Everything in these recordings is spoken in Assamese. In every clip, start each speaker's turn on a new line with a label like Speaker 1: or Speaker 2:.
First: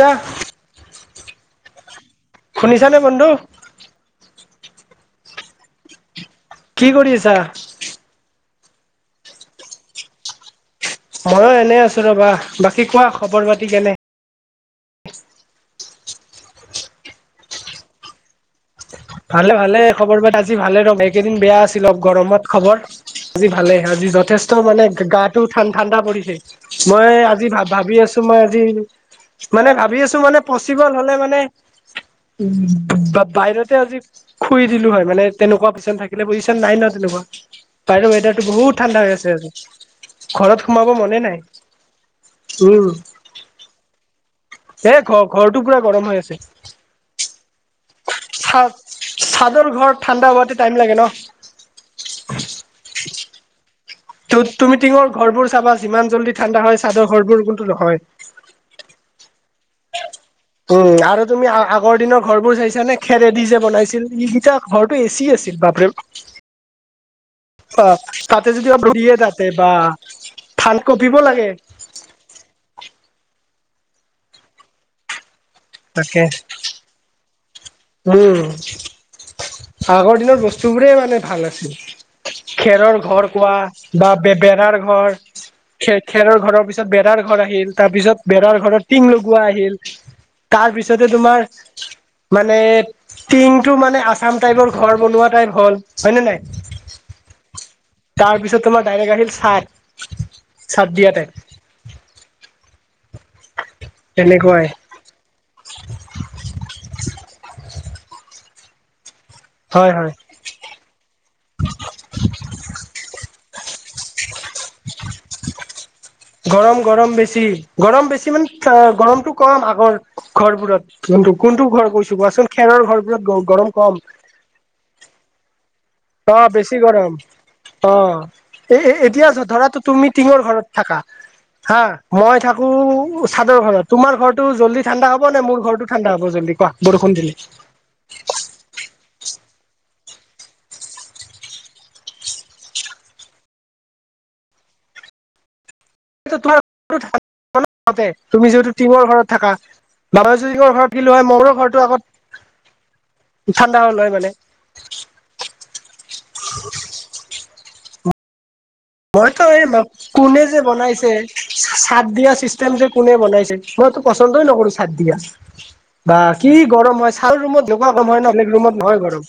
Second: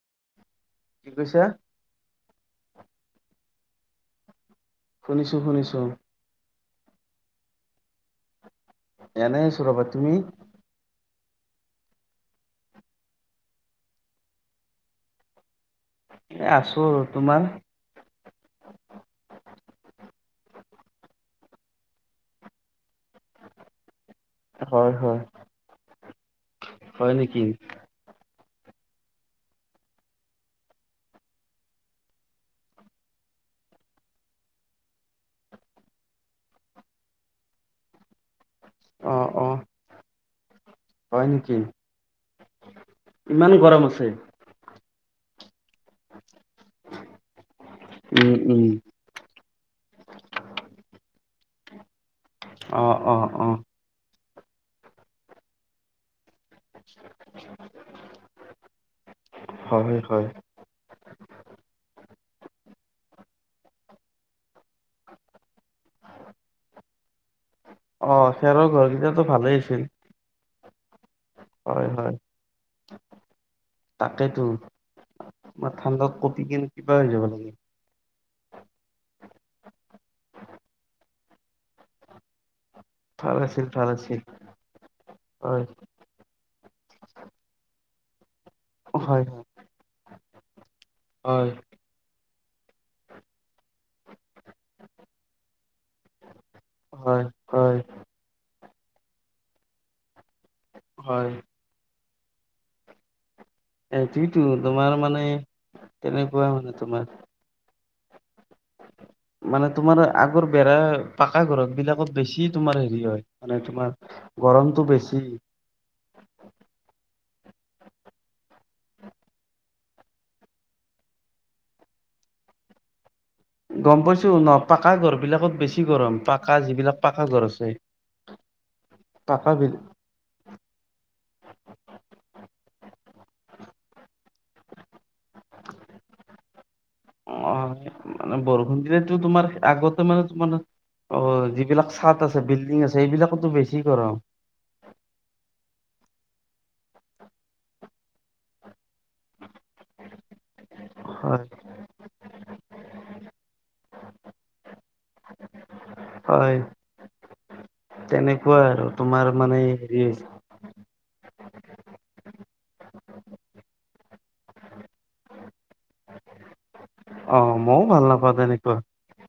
Speaker 1: যাহ
Speaker 2: কি কৈছা?
Speaker 1: শুনিছানে বন্ধু?
Speaker 2: শুনিছোঁ-শুনিছোঁ।
Speaker 1: কি কৰি আছা?
Speaker 2: এনে আছো ৰ'বা তুমি?
Speaker 1: ময়ো এনে আছো ৰবা বাকী কোৱা খবৰ পাতি কেনে?
Speaker 2: এ আছোঁ আৰু তোমাৰ?
Speaker 1: ভালে- ভালে খবৰ বাত আজি ভালে ৰ' এইকেইদিন বেয়া আছিল অ, গৰমত খবৰ। আজি ভালে আজি য'ত যথেষ্ট মানে
Speaker 2: হয় হয়
Speaker 1: গাটো ঠান ঠাণ্ডা পৰিছে
Speaker 2: হয়
Speaker 1: মই
Speaker 2: নেকি?
Speaker 1: আজি ভা- ভাবি আছো মই আজি মানে ভাবি আছো মানে পচিবল হলে মানে উম, [unintelligible] বাহিৰতে আজি খুই দিলো হয় মানে তেনেকুৱা পেচেন থাকিলে বুইছা নাই ন' তেনেকুৱা। বাহিৰৰ ৱেডাৰটো বহুত ঠাণ্ডা হৈ
Speaker 2: অ'
Speaker 1: আছে আজি।
Speaker 2: অ'
Speaker 1: ঘৰত সোমাব মনে
Speaker 2: হয় নেকি?
Speaker 1: নাই উম।
Speaker 2: ইমান গৰম আছে।
Speaker 1: এ ঘৰ- ঘৰটো পুৰা গৰম হৈ আছে।
Speaker 2: উম উম
Speaker 1: চাদ- চাদৰ ঘৰত ঠাণ্ডা হোৱাতে টাইম লাগে ন'।
Speaker 2: অ', অ', অ',
Speaker 1: ত' তুমি টিঙৰ ঘৰবোৰ চাবা যিমান জল্দি ঠাণ্ডা হয় চাদৰ ঘৰবোৰ কিন্তু নহয়।
Speaker 2: [inaudible] হয়-হয়।
Speaker 1: উম আৰু তুমি আগৰ দিনৰ ঘৰবোৰ চাইছা নে খেৰেদি যে বনাইছিল ইগিতা ঘৰটো এচি আছিল বাপৰে [unintelligible] অ, তাতে
Speaker 2: খেৰৰ
Speaker 1: যদি অলপ দি দিয়ে
Speaker 2: ঘৰকেইটাতো
Speaker 1: তাতে
Speaker 2: ভালেই
Speaker 1: বা থান কঁপিব লাগে।
Speaker 2: হয়-হয় তাকেতো মই ঠাণ্ডাত
Speaker 1: তাকে
Speaker 2: কপি কিনে কিবা হৈ যাব লাগে।
Speaker 1: উম, আগৰ দিনৰ বস্তু বোৰে মানে ভাল আছিল খেৰৰ ঘৰ
Speaker 2: ভাল
Speaker 1: কোৱা
Speaker 2: আছিল ভাল
Speaker 1: বা
Speaker 2: আছিল
Speaker 1: বে -বেৰাৰ ঘৰ
Speaker 2: হয়।
Speaker 1: খে খেৰৰ ঘৰৰ পিছত বেৰাৰ ঘৰ আহিল তাৰ পিছত বেৰৰ ঘৰত টিং
Speaker 2: হয় হয়
Speaker 1: লগোৱা আহিল তাৰ পিছতে তোমাৰ
Speaker 2: হয়
Speaker 1: মানে টিং টো মানে আছাম টাইপৰ ঘৰ বনোৱা টাইপ হ'ল হয় নে নাই?
Speaker 2: হয় হয়
Speaker 1: তাৰপিছত তোমাৰ ডাইৰেক্ট আহিল চাত-চাদ দিয়া
Speaker 2: হয়
Speaker 1: টাইপ
Speaker 2: এ তুইতো
Speaker 1: তেনেকুৱাই
Speaker 2: তোমাৰ মানে তেনেকুৱা মানে তোমাৰ। মানে
Speaker 1: হয়
Speaker 2: তোমাৰ
Speaker 1: হয়
Speaker 2: আগৰ বেৰা পাকা ঘৰসবিলাকত বেছি তোমাৰ হেৰি হয় মানে তোমাৰ গৰমটো বেছি।
Speaker 1: গৰম- গৰম বেছি গৰম বেছি মানে গৰমটো চ কম আগৰ ঘৰবোৰত কোনটো -কোনটো ঘৰ কৈছো কোৱাচোন খেৰৰ ঘৰবোৰত গওঁ
Speaker 2: গম পাইছো ন' পাকা ঘৰ বিলাকত বেছি গৰম
Speaker 1: অ',
Speaker 2: পাকা
Speaker 1: বেছি
Speaker 2: যিবিলাক
Speaker 1: গৰম,
Speaker 2: পাকা ঘৰ আছে
Speaker 1: অ', এ', -এ', - এতিয়া
Speaker 2: পাকা
Speaker 1: ধৰাটো
Speaker 2: বিল
Speaker 1: তু', -তু', -তুমি টিঙৰ ঘৰত ', থাকা', হা', মই থাকোঁ, ছাদৰ ঘৰত তোমাৰ ঘৰটো জলদি ঠাণ্ডা হব নে মোৰ ঘৰটো ঠাণ্ডা হ'ব জলদি কোৱা? বৰষুণ দিলি',
Speaker 2: অ', মানে বৰষুণ দিলেতো তোমাৰ আগতে মানে তোমাৰ', অ', যিবিলাক ছাদ আছে, বিল্ডিং আছে, এইবিলাকোতো বেছি গৰম',
Speaker 1: এইটোতো তোমাৰ সেইটো থাকিব ন তাৰ বাবে তুমি যিহেতু টিঙৰ ঘৰত থাকা, ভাবা যদি টিঙৰ ঘৰত', আহি লয়
Speaker 2: হয়
Speaker 1: মোৰো ঘৰটো আগত, ঠাণ্ডা হ'ল হয় মানে',
Speaker 2: হয়', তেনেকুৱা আৰু', তোমাৰ
Speaker 1: মইতো
Speaker 2: মানে
Speaker 1: এই মাত,
Speaker 2: হেৰি
Speaker 1: কোনে যে', কোনে যে বনাইছে ছা', -ছা', - ছাদ দিয়া চিষ্টেমটো যে কোনে বনাইছে, মইতো পচন্দই নকৰোঁ ছাদ দিয়া', বা কি গৰম হয় চাৰি
Speaker 2: অ
Speaker 1: ৰুমতা
Speaker 2: মইও
Speaker 1: বেগুৱা
Speaker 2: ভাল
Speaker 1: গৰম হয় ন
Speaker 2: নাপাওঁ
Speaker 1: বেলেগ ৰুমত
Speaker 2: তেনেকুৱা
Speaker 1: নহয় গৰম',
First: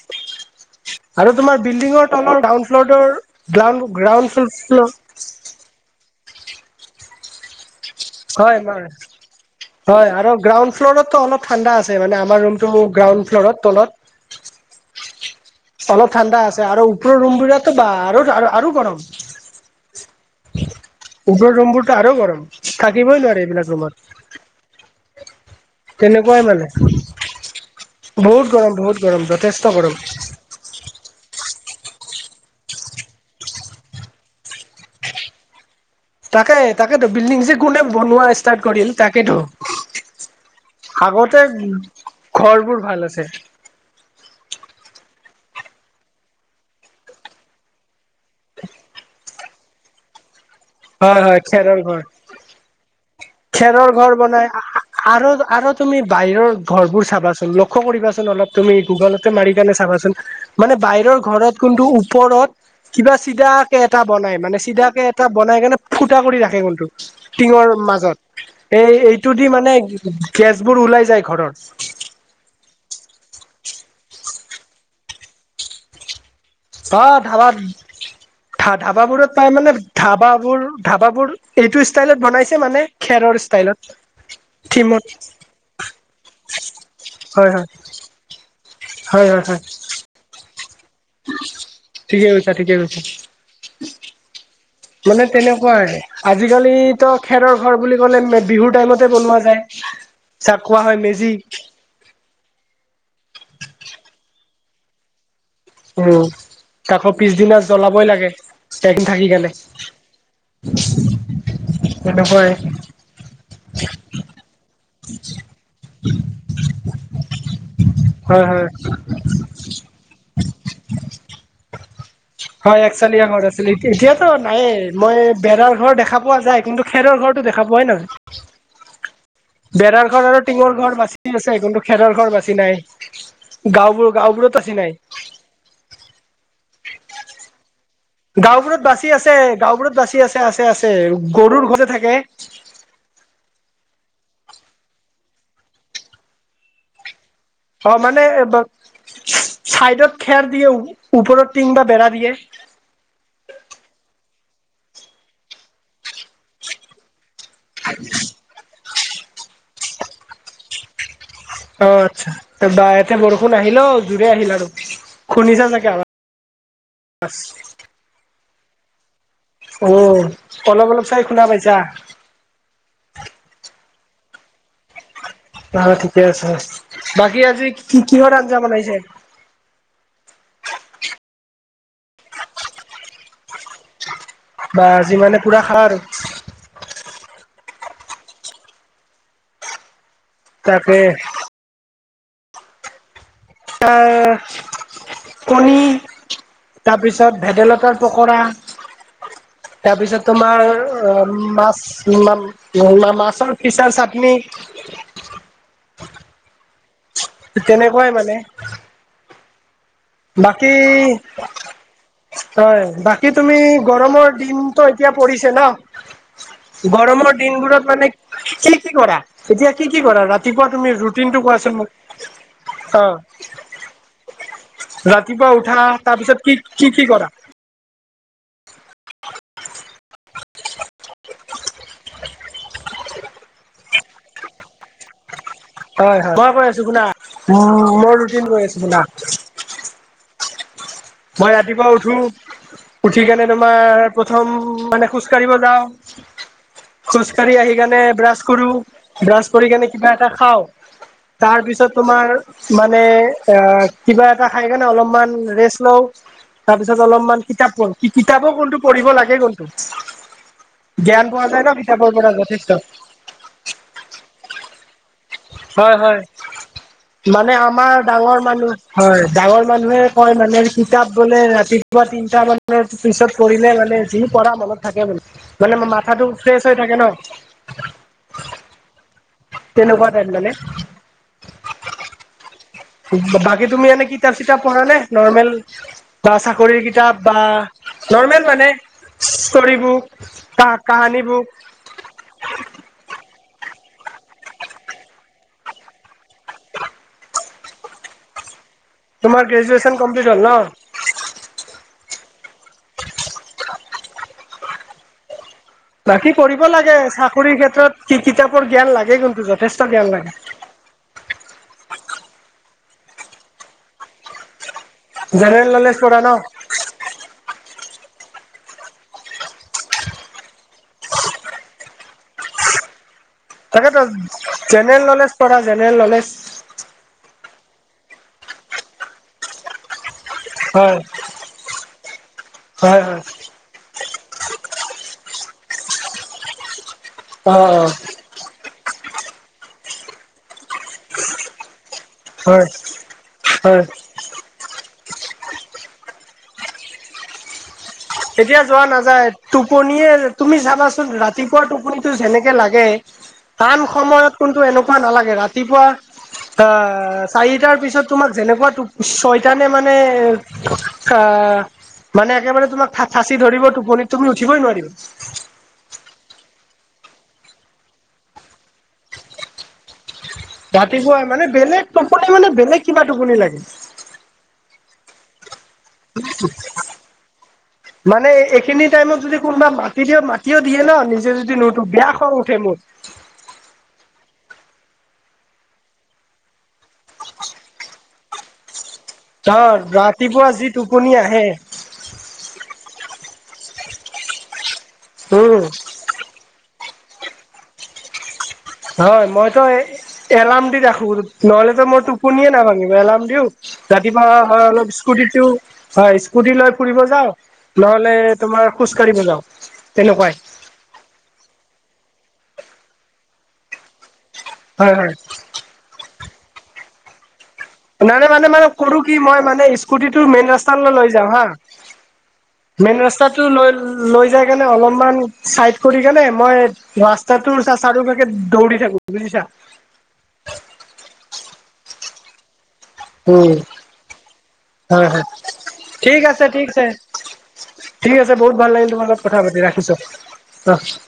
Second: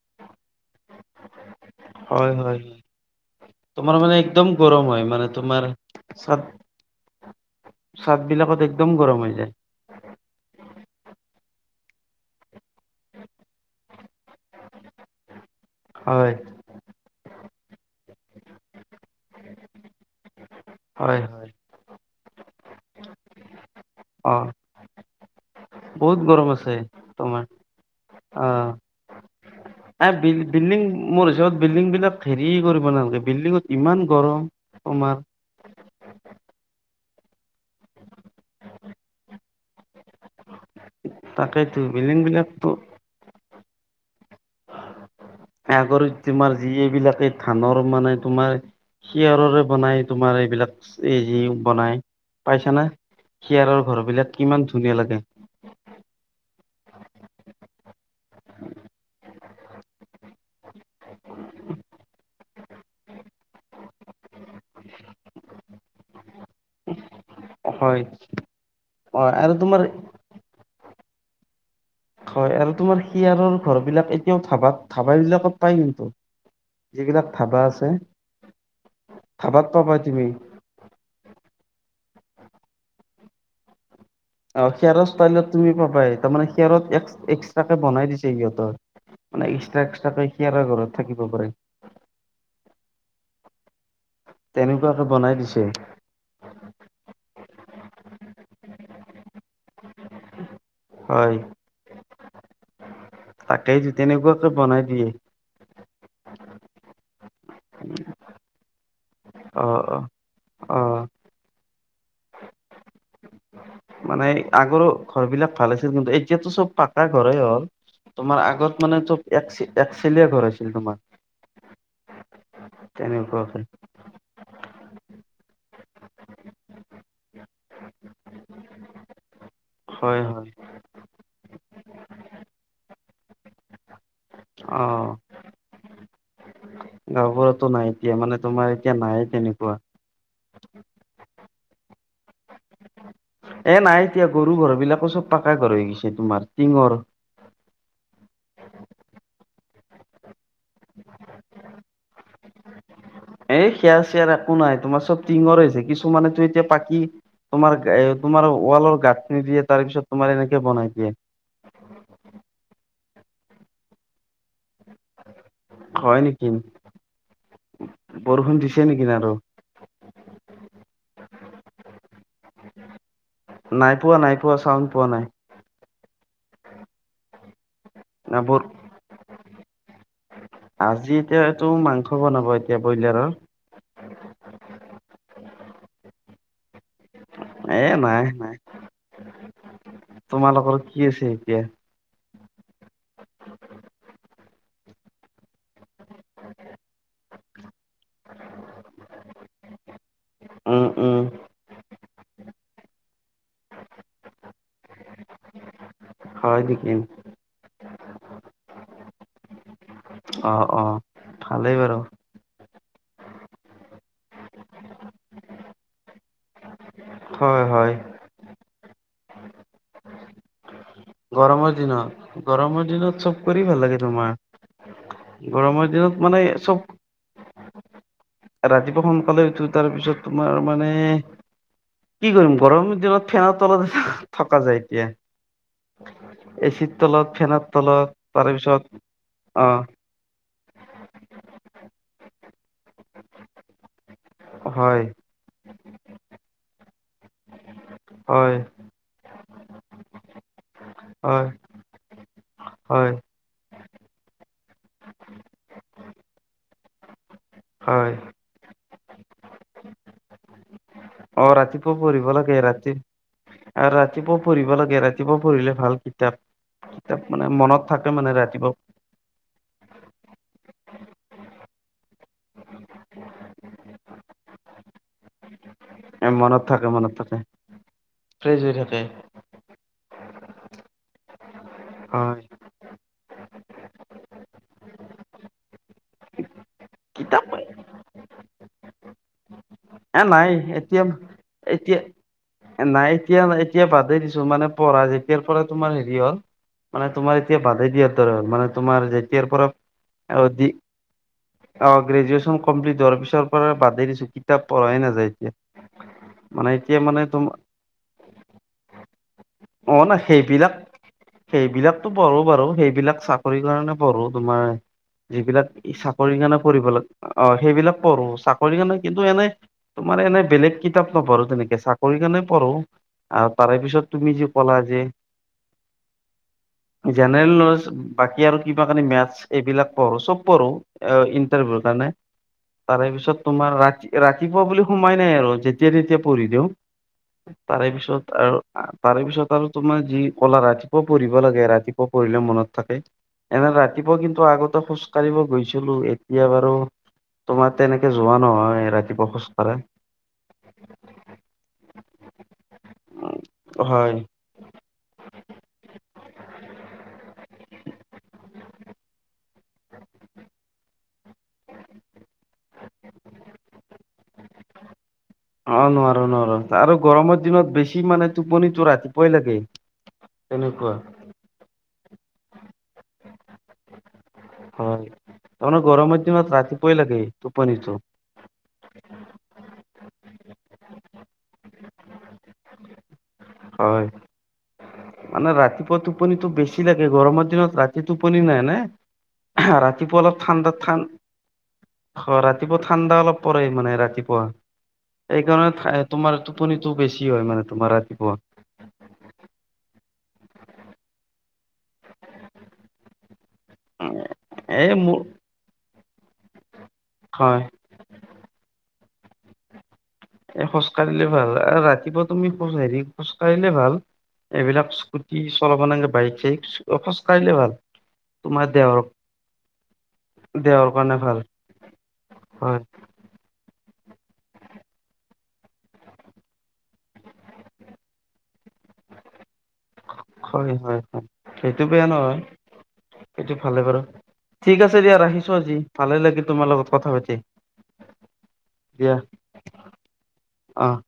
Speaker 1: আৰু তোমাৰ বিল্ডিঙৰ
Speaker 2: হয়
Speaker 1: তলৰ
Speaker 2: হয়
Speaker 1: গ্ৰাউণ্ড
Speaker 2: হয়
Speaker 1: ফ্লৰটোৰ, গ্লউণ্ড
Speaker 2: তোমাৰ
Speaker 1: -
Speaker 2: মানে
Speaker 1: গ্ৰাউণ্ড
Speaker 2: একদম
Speaker 1: ফ্লু',
Speaker 2: গৰম হয় মানে তোমাৰ ছাদ',
Speaker 1: হয় বাৰু', হয় আৰু গ্ৰাউণ্ড ফ্লু'ৰত অলপ ঠাণ্ডা আছে মানে আমাৰ ৰুমটো গ্ৰাউণ্ড ফ্লু'ৰত তলত', অলপ
Speaker 2: হয়,
Speaker 1: ঠাণ্ডা আছে আৰু ওপৰৰ ৰুম বোৰটো বা আৰু', -আৰু', - আৰু গৰম',
Speaker 2: হয়, হয়।
Speaker 1: উপৰৰ ৰুমবোৰটো আৰু গৰম', থাকিবই নোৱাৰে এইবিলাক ৰুমত',
Speaker 2: অ', বহুত
Speaker 1: তেনেকুৱাই
Speaker 2: গৰম
Speaker 1: মানে
Speaker 2: আছে তোমাৰ',
Speaker 1: বহুত গৰম বহুত গৰম যথেষ্ট', গৰম
Speaker 2: আহ বি', বিল্ডিং মোৰ হিচাপত বিল্ডিংবিলাক হেৰি কৰিব নালাগে বিল্ডিঙত ইমান গৰম তোমাৰ',
Speaker 1: তাকে - তাকেতো বিল্ডিং যে কোনে বনোৱা ষ্টাৰ্ট কৰিল তাকেতো', আগতে,
Speaker 2: তাকেইতো
Speaker 1: ঘ',
Speaker 2: বিল্ডিং
Speaker 1: -
Speaker 2: বিলাকতো
Speaker 1: ঘৰবোৰ ভাল আছে',
Speaker 2: এই আগৰো তোমাৰ যি এইবিলাকে ধানৰ মানে তোমাৰ', খেয়াৰৰে বনাই তোমাৰ এইবিলাক
Speaker 1: হয়
Speaker 2: এই
Speaker 1: হয়
Speaker 2: যি
Speaker 1: খেৰৰ
Speaker 2: বনাই
Speaker 1: ঘৰ
Speaker 2: পাইছানে? খেয়াৰৰ
Speaker 1: খেৰৰ
Speaker 2: ঘৰ বিলাক
Speaker 1: বনাই
Speaker 2: কিমান ধুনীয়া লাগে',
Speaker 1: আৰু আৰু তুমি বাহিৰৰ ঘৰবোৰ চাবাচোন লক্ষ্য কৰিবাচোন অলপ তুমি গুগলতে মাৰি কিনে চাবাচোন', মানে বাহিৰৰ ঘৰত কোনটো ওপৰত', কিবা চিধাকে এটা বনাই মানে চিধাকে এটা বনাই কেনে ফুটা কৰি ৰাখে ৰুমটো', টিঙৰ
Speaker 2: হয়,
Speaker 1: মাজত, এই
Speaker 2: অ',
Speaker 1: এইটো দি
Speaker 2: আৰু
Speaker 1: মানে
Speaker 2: তোমাৰ
Speaker 1: গে', -গে', -গেছবোৰ ওলাই যায় ঘৰৰ',
Speaker 2: হয়, আৰু তোমাৰ খেয়াৰৰ ঘৰ বিলাক এতিয়াও ধাবাত, ধাবাবিলাকত পায় কিন্তু',
Speaker 1: অ',
Speaker 2: যিবিলাক
Speaker 1: ধাবাত,
Speaker 2: ধাবা আছে,
Speaker 1: ধা', -ধা', - ধাবাাবোৰত পাই
Speaker 2: ধাবাত
Speaker 1: মানে ধা',
Speaker 2: পাবা তুমি।
Speaker 1: -ধাবাবোৰ - ধাবাাবোৰ', এইটো ষ্টাইলত বনাইছে মানে খেৰৰ ষ্টাইলত',
Speaker 2: অ',
Speaker 1: থিমত
Speaker 2: খেয়াৰৰ ষ্টাইলত তুমি পাবাই তাৰমানে খেয়াৰত এক্স',
Speaker 1: হয় হয়
Speaker 2: -এক্সট্ৰাকে বনাই দিছে সিহঁতৰ',
Speaker 1: হয়', - হয়', - হয়',
Speaker 2: তাকৈ খেয়াৰৰ ঘৰত থাকিব পাৰিম',
Speaker 1: ঠিকে কৈছা - ঠিকে কৈছা,
Speaker 2: তেনেকুৱাকে
Speaker 1: মানে
Speaker 2: বনাই দিছে
Speaker 1: তেনেকুৱা আৰু', আজিকালিতো খেৰৰ ঘৰ বুলি ক'লে মে', বিহুৰ টাইমতে বনোৱা যায়', যাক কোৱা হয় মেজি।
Speaker 2: তাকেতো তেনেকুৱাতে বনাই দিয়ে',
Speaker 1: উম', তাকো পিছদিনা জ্বলাবই লাগে', এদিন থাকি কিনে,
Speaker 2: অ অ অ
Speaker 1: সেনেকুৱাই',
Speaker 2: মানে আগৰো, ঘৰ বিলাক ভাল আছিল কিন্তু এতিয়াতো চব পাকা ঘৰে হ'ল', তোমাৰ
Speaker 1: হয় হয়
Speaker 2: আগত মানে চব এক চে', - এক চেলীয়ে ঘৰ আছিল তোমাৰ',
Speaker 1: হয়', এক চালি আগৰ
Speaker 2: তেনেকুৱাকে
Speaker 1: আছিল এতিয়া-এতিয়া', অ', নাই, মই বেৰাৰ ঘৰ দেখা পোৱা যায় কিন্তু খেৰৰ ঘৰটো দেখা পোৱাই নাযায়', [unintelligible] বেৰাৰ
Speaker 2: হয়
Speaker 1: ঘৰ আৰু
Speaker 2: হয়
Speaker 1: টিঙৰ ঘৰ বাচি আছে কিন্তু খেৰৰ ঘৰ বাচি নাই', গাঁওবোৰ গাঁওবোৰত বাছি
Speaker 2: অ
Speaker 1: নাই।
Speaker 2: গাঁও ঘৰটো নাই। এতিয়া মানে তোমাৰ
Speaker 1: গাঁওবোৰত
Speaker 2: এতিয়া
Speaker 1: বাচি
Speaker 2: নাই
Speaker 1: আছে,
Speaker 2: তেনেকুৱা
Speaker 1: গাঁওবোৰত বাচি আছে আছে আছে গৰুৰ ঘৰতে থাকে
Speaker 2: এ নাই এতিয়া গৰু ঘৰ বিলাকো চব পাকা ঘৰ হৈ গৈছে তোমাৰ টিঙৰ
Speaker 1: অ মানে ধ চাইডত খেৰ দিয়ে ওপৰত টিং বা বেৰা দিয়ে।
Speaker 2: এই খেয়া চেৰ একো নাই তোমাৰ চব টিঙৰ হৈছে কিছুমানেতো এতিয়া পাকি তোমাৰ এ তোমাৰ ৱালৰ গাঁঠি দিয়ে তাৰ পিছত তোমাৰ এনেকে বনাই দিয়ে।
Speaker 1: অ আচ্ছা বা এতিয়া বৰষুণ আহিলেও জোৰে আহিল আৰু। শুনিছা চাগে আৱা
Speaker 2: হয় নেকি বৰষুণ দিছে নেকি নে আৰ
Speaker 1: অ অলপ অলপ চাই শুনা পাইছা।
Speaker 2: নাই পোৱা নাই পোৱা চাউণ্ড পোৱা নাই।
Speaker 1: অ ঠিকে আছে বাকী আজি কি কিহৰ আঞ্জা
Speaker 2: নাবোৰ
Speaker 1: বনাইছে।
Speaker 2: আজি এতিয়া এইটো মাংস বনাব এতিয়া ব্ৰইলাৰৰ
Speaker 1: বা আজিমানে পুৰা খা আৰু
Speaker 2: এ নাই নাই, তোমালোকৰ
Speaker 1: তাকে
Speaker 2: কি আছে এতিয়া?
Speaker 1: আহ কণী তাৰপিছত ভেদেলতাৰ পকৰা। তাৰ পিছত তোমাৰ
Speaker 2: উম উম
Speaker 1: অ মাছ মাম মা মাছৰ ফিচাৰ চাটনি
Speaker 2: হয় নিকি।
Speaker 1: তেনেকুৱাই মানে।
Speaker 2: অ
Speaker 1: বাকী
Speaker 2: অ। ভালেই বাৰু।
Speaker 1: হয় বাকী তুমি গৰমৰ দিন ত এতিয়া পৰিছে ন। গৰমৰ
Speaker 2: হয়
Speaker 1: দিনবোৰত
Speaker 2: হয়
Speaker 1: মানে কি কি কৰা এতিয়া কি কি কৰা ৰাতিপুৱা তুমি ৰুট-
Speaker 2: গৰমৰ দিনত গৰমৰ দিনত চব কৰি ভাল লাগে তোমাৰ।
Speaker 1: ৰাতিপুৱা উঠা
Speaker 2: গৰমৰ দিনত
Speaker 1: তাৰপিছত
Speaker 2: মানে
Speaker 1: কি
Speaker 2: চব।
Speaker 1: কি কি কৰা?
Speaker 2: ৰাতিপুৱা সোনকালে উঠো তাৰপিছত তোমাৰ মানে কি কৰিম গৰমৰ দিনত ফেনৰ তলত থকা যায় এতিয়া।
Speaker 1: হয় হয় মই কৈ আছো
Speaker 2: এচি
Speaker 1: শুনা
Speaker 2: তলত, ফেনত তলত,
Speaker 1: মোৰ ৰুটিন কৈ আছো শুনা
Speaker 2: তাৰেপিছত অ।
Speaker 1: মই ৰাতিপুৱা উঠো উঠি কেনে তোমাৰ প্ৰথম
Speaker 2: হয়
Speaker 1: মানে খোজ কাঢ়িব যাওঁ। খোজ কাঢ়ি আহি কেনে ব্ৰাছ
Speaker 2: হয়
Speaker 1: কৰো ব্ৰাছ কৰি কেনে কিবা এটা খাওঁ।
Speaker 2: হয়
Speaker 1: তাৰ পিছত তোমাৰ মানে
Speaker 2: হয়
Speaker 1: এ কিবা এটা খাই কেনে অলপমান ৰেষ্ট। লও তাৰ পিছত অলপমান কিতাপ পঢ়ো কি
Speaker 2: হয়
Speaker 1: কিতাপো কোনটো পঢ়িব লাগে কোনটো। জ্ঞান
Speaker 2: অ
Speaker 1: পোৱা যায় ন কিতাপৰ পৰা যথেষ্ট।
Speaker 2: আৰ ৰাতিপুৱা পৰিব লাগে ৰাত ৰাতিপা পঢ়িলে
Speaker 1: হয়
Speaker 2: ভাল
Speaker 1: হয়
Speaker 2: কিতাপ কিতাপ মানে মনত
Speaker 1: আমাৰ
Speaker 2: থাকে মানে
Speaker 1: ডাঙৰ মানুহ
Speaker 2: ৰাতিপা
Speaker 1: হয় ডাঙৰ মানুহে কয় মানে কিতাপ বোলে ৰাতিপুৱা তিনটা মানৰ পিছত পৰিলে মানে যি পৰা মনত থাকে বুলে মানে মা মাথাটো ফ্ৰেছ হৈ থাকে ন।
Speaker 2: ফ্ৰেছ হৈ থাকে।
Speaker 1: তেনেকোৱা টাইপ মানে।
Speaker 2: হয়।
Speaker 1: বা বাকী তুমি এনে কিতাপ চিতাপ পঢ়া নে নৰ্মেল বা চাকৰিৰ কিতাপ বা নৰ্মেল মানে ষ্টৰি
Speaker 2: এ
Speaker 1: বুক।
Speaker 2: নাই
Speaker 1: কা
Speaker 2: এতিয়া
Speaker 1: কাহানী বুক।
Speaker 2: এতিয়া। নাই এতিয়া এতিয়া বাদেই দিছো মানে পঢ়া যেতিয়াৰ পৰাই তোমাৰ হেৰি হ'ল। মানে তোমাৰ এতিয়া বাধাই দিয় তৰ মানে তোমাৰ যেতিয়াৰ পৰা
Speaker 1: গ্ৰেজুৱেচন কমপ্লিট হ'ল ন
Speaker 2: দি- অ গ্ৰেজুৱেচন কমপ্লিট হোৱাৰ পিছৰ পৰা বাদেই দিছো কিতাপ পঢ়াই নাযায় এতিয়া।
Speaker 1: বাকী পঢ়িব
Speaker 2: মানে
Speaker 1: লাগে
Speaker 2: এতিয়া মানে
Speaker 1: চাকৰিৰ
Speaker 2: তোমাৰ
Speaker 1: ক্ষেত্ৰত কি কিতাপৰ জ্ঞান লাগে কোনজন।
Speaker 2: অ ন সেইবিলাক- সেইবিলাকতো পঢ়ো বাৰু সেইবিলাক চাকৰি কাৰণে পঢ়ো তোমাৰ। সেইবিলাক
Speaker 1: জেনেৰেল নলেজ পঢ়া ন
Speaker 2: চাকৰিৰ কাৰণে পঢ়িব লাগ অ সেইবিলাক পঢ়ো চাকৰিৰ কাৰণে কিন্তু এনেই - তোমাৰ এনেই বেলেগ কিতাপ নাপঢ়ো তেনেকে চাকৰি কাৰণে পঢ়ো, আৰু তাৰে
Speaker 1: তাকেতো
Speaker 2: পিছত তুমি যি- ক'লা যে
Speaker 1: জেনেৰেল নলেজ পঢ়া জেনেৰেল নলেজ।
Speaker 2: জেনেৰেল নলেজ বাকী আৰু কিবা কি মেথছ এইবিলাক পঢ়ো চব। পঢ়ো
Speaker 1: হয়
Speaker 2: অ ইন্টাৰভিউ কাৰণে
Speaker 1: হয়
Speaker 2: তাৰে
Speaker 1: হয়
Speaker 2: পিছত- তোমাৰ ৰাতি ৰাতিপুৱা বুলি সোমাই নাই আৰু যেতিয়া তেতিয়া পঢ়ি দিওঁ।
Speaker 1: অ অ
Speaker 2: তাৰে পিছত আৰু তাৰে পিছত আৰু তোমাৰ যি কলা ৰাতিপুৱা পঢ়িব লাগে ৰাতি। কৰিলে
Speaker 1: হয়
Speaker 2: মনত থাকে এনে
Speaker 1: হয়
Speaker 2: ৰাতিপুৱা কিন্তু আগতে খুস্থ। কাঢ়িব গৈছিলোঁ এতিয়া বাৰু- তোমাৰ তেনেকে যোৱা।
Speaker 1: এতিয়া যোৱা
Speaker 2: নহয় ৰাতিপুৱা
Speaker 1: নাযায়
Speaker 2: খোজ কাঢ়া।
Speaker 1: টোপনিয়ে তুমি যাবাচোন ৰাতিপুৱা টোপনিটো যেনেকে লাগে। তান
Speaker 2: হয়
Speaker 1: সময়ত। এনেকুৱা নালাগে ৰাতিপুৱা আঁ চাৰিটাৰ পিছত তোমাক যেনে- চৈতানে মানে আ মানে একেবাৰে তোমাক- ফাচি ধৰিব টোপনিটো তুমি উঠিবই নোৱাৰিবা।
Speaker 2: অঁ নোৱাৰো নোৱাৰো আৰু গৰমৰ দিনত বেছি মানে টোপনিটো ৰাতিপুৱাই লাগে। তেনেকুৱা
Speaker 1: ৰাতিপুৱা মানে বেলেগ টোপনি মানে বেলেগ কিবা টোপনি লাগে।
Speaker 2: হয় তাৰমানে গৰমত দিনত ৰাতিপোৱাই লাগে টোপানীটো।
Speaker 1: মানে এইখিনি টাইমত যদি- কোনোবা মাতি দিয়ে মাতিও দিয়ে ন নিজে যদি নোঠো বেয়া খং উঠে মোৰ।
Speaker 2: হয় মানে ৰাতিপুৱা টোপনিটো বেছি লাগে, গৰমৰ দিনত ৰাতি টোপনি নাই ন।
Speaker 1: অ
Speaker 2: ৰাতিপুৱা অলপ
Speaker 1: যি
Speaker 2: ঠাণ্ডাত ঠান-
Speaker 1: টোপনি আহে
Speaker 2: অ ৰাতিপুৱা ঠাণ্ডা অলপ পৰে মানে ৰাতিপুৱা
Speaker 1: উম
Speaker 2: সেইকাৰণে- তোমাৰ টোপনিতটো বেছি হয় মানে তোমাৰ ৰাতিপুৱা।
Speaker 1: হয় মইতো। এলাৰ্ম দি ৰাখো নহলেতো মই টোপনিয়ে নাভাঙিব এলাৰ্ম দিও ৰাতিপুৱা। হয়
Speaker 2: এই
Speaker 1: অলপ
Speaker 2: মোৰ
Speaker 1: স্কুটিটো হয় স্কুটি লৈ ফুৰিব যাও।
Speaker 2: হয়
Speaker 1: নহলে তোমাৰ খোজকাঢ়িব যাও তেনেকুৱাই-
Speaker 2: এ খোজকাঢ়িলে ভাল আৰু ৰাতিপুৱা তুমি হেৰি খোজ কাঢ়িলে ভাল
Speaker 1: হয়
Speaker 2: এইবিলাক-
Speaker 1: হয়
Speaker 2: কি চলাব নে বাইক চাইক অলপ খোঁজ কাঢ়িলে ভাল।
Speaker 1: নাই মানে
Speaker 2: তোমাৰ
Speaker 1: মানে
Speaker 2: দেহৰ
Speaker 1: কৰো কি মই মানে স্কুটিটো মেইন
Speaker 2: দেহৰ
Speaker 1: ৰাস্তালৈ লৈ
Speaker 2: কাৰণে
Speaker 1: যাম
Speaker 2: ভাল
Speaker 1: হা।
Speaker 2: হয়
Speaker 1: মেইন ৰাস্তাটো লৈ যায় কেনে অলপমান ছাইড কৰি কেনে মই- ৰাস্তাত তোৰ চা চাৰি পাকে দৌৰি থাক বুজিছা।
Speaker 2: হয় হয় হয় সেইটো বেয়া নহয়
Speaker 1: উম
Speaker 2: সেইটো ভালে বাৰু। ঠিক আছে
Speaker 1: হয়
Speaker 2: দিয়া
Speaker 1: হয়
Speaker 2: ৰাখিছো আজি ভালে
Speaker 1: ঠিক আছে
Speaker 2: লাগে
Speaker 1: ঠিক
Speaker 2: তোমাৰ
Speaker 1: আছে
Speaker 2: লগত কথা পাতি।
Speaker 1: ঠিক আছে বহুত ভাল লাগিল তোমাৰ
Speaker 2: দিয়া
Speaker 1: অলপ কথা পাতি ৰাখিচো
Speaker 2: অ
Speaker 1: অঁ।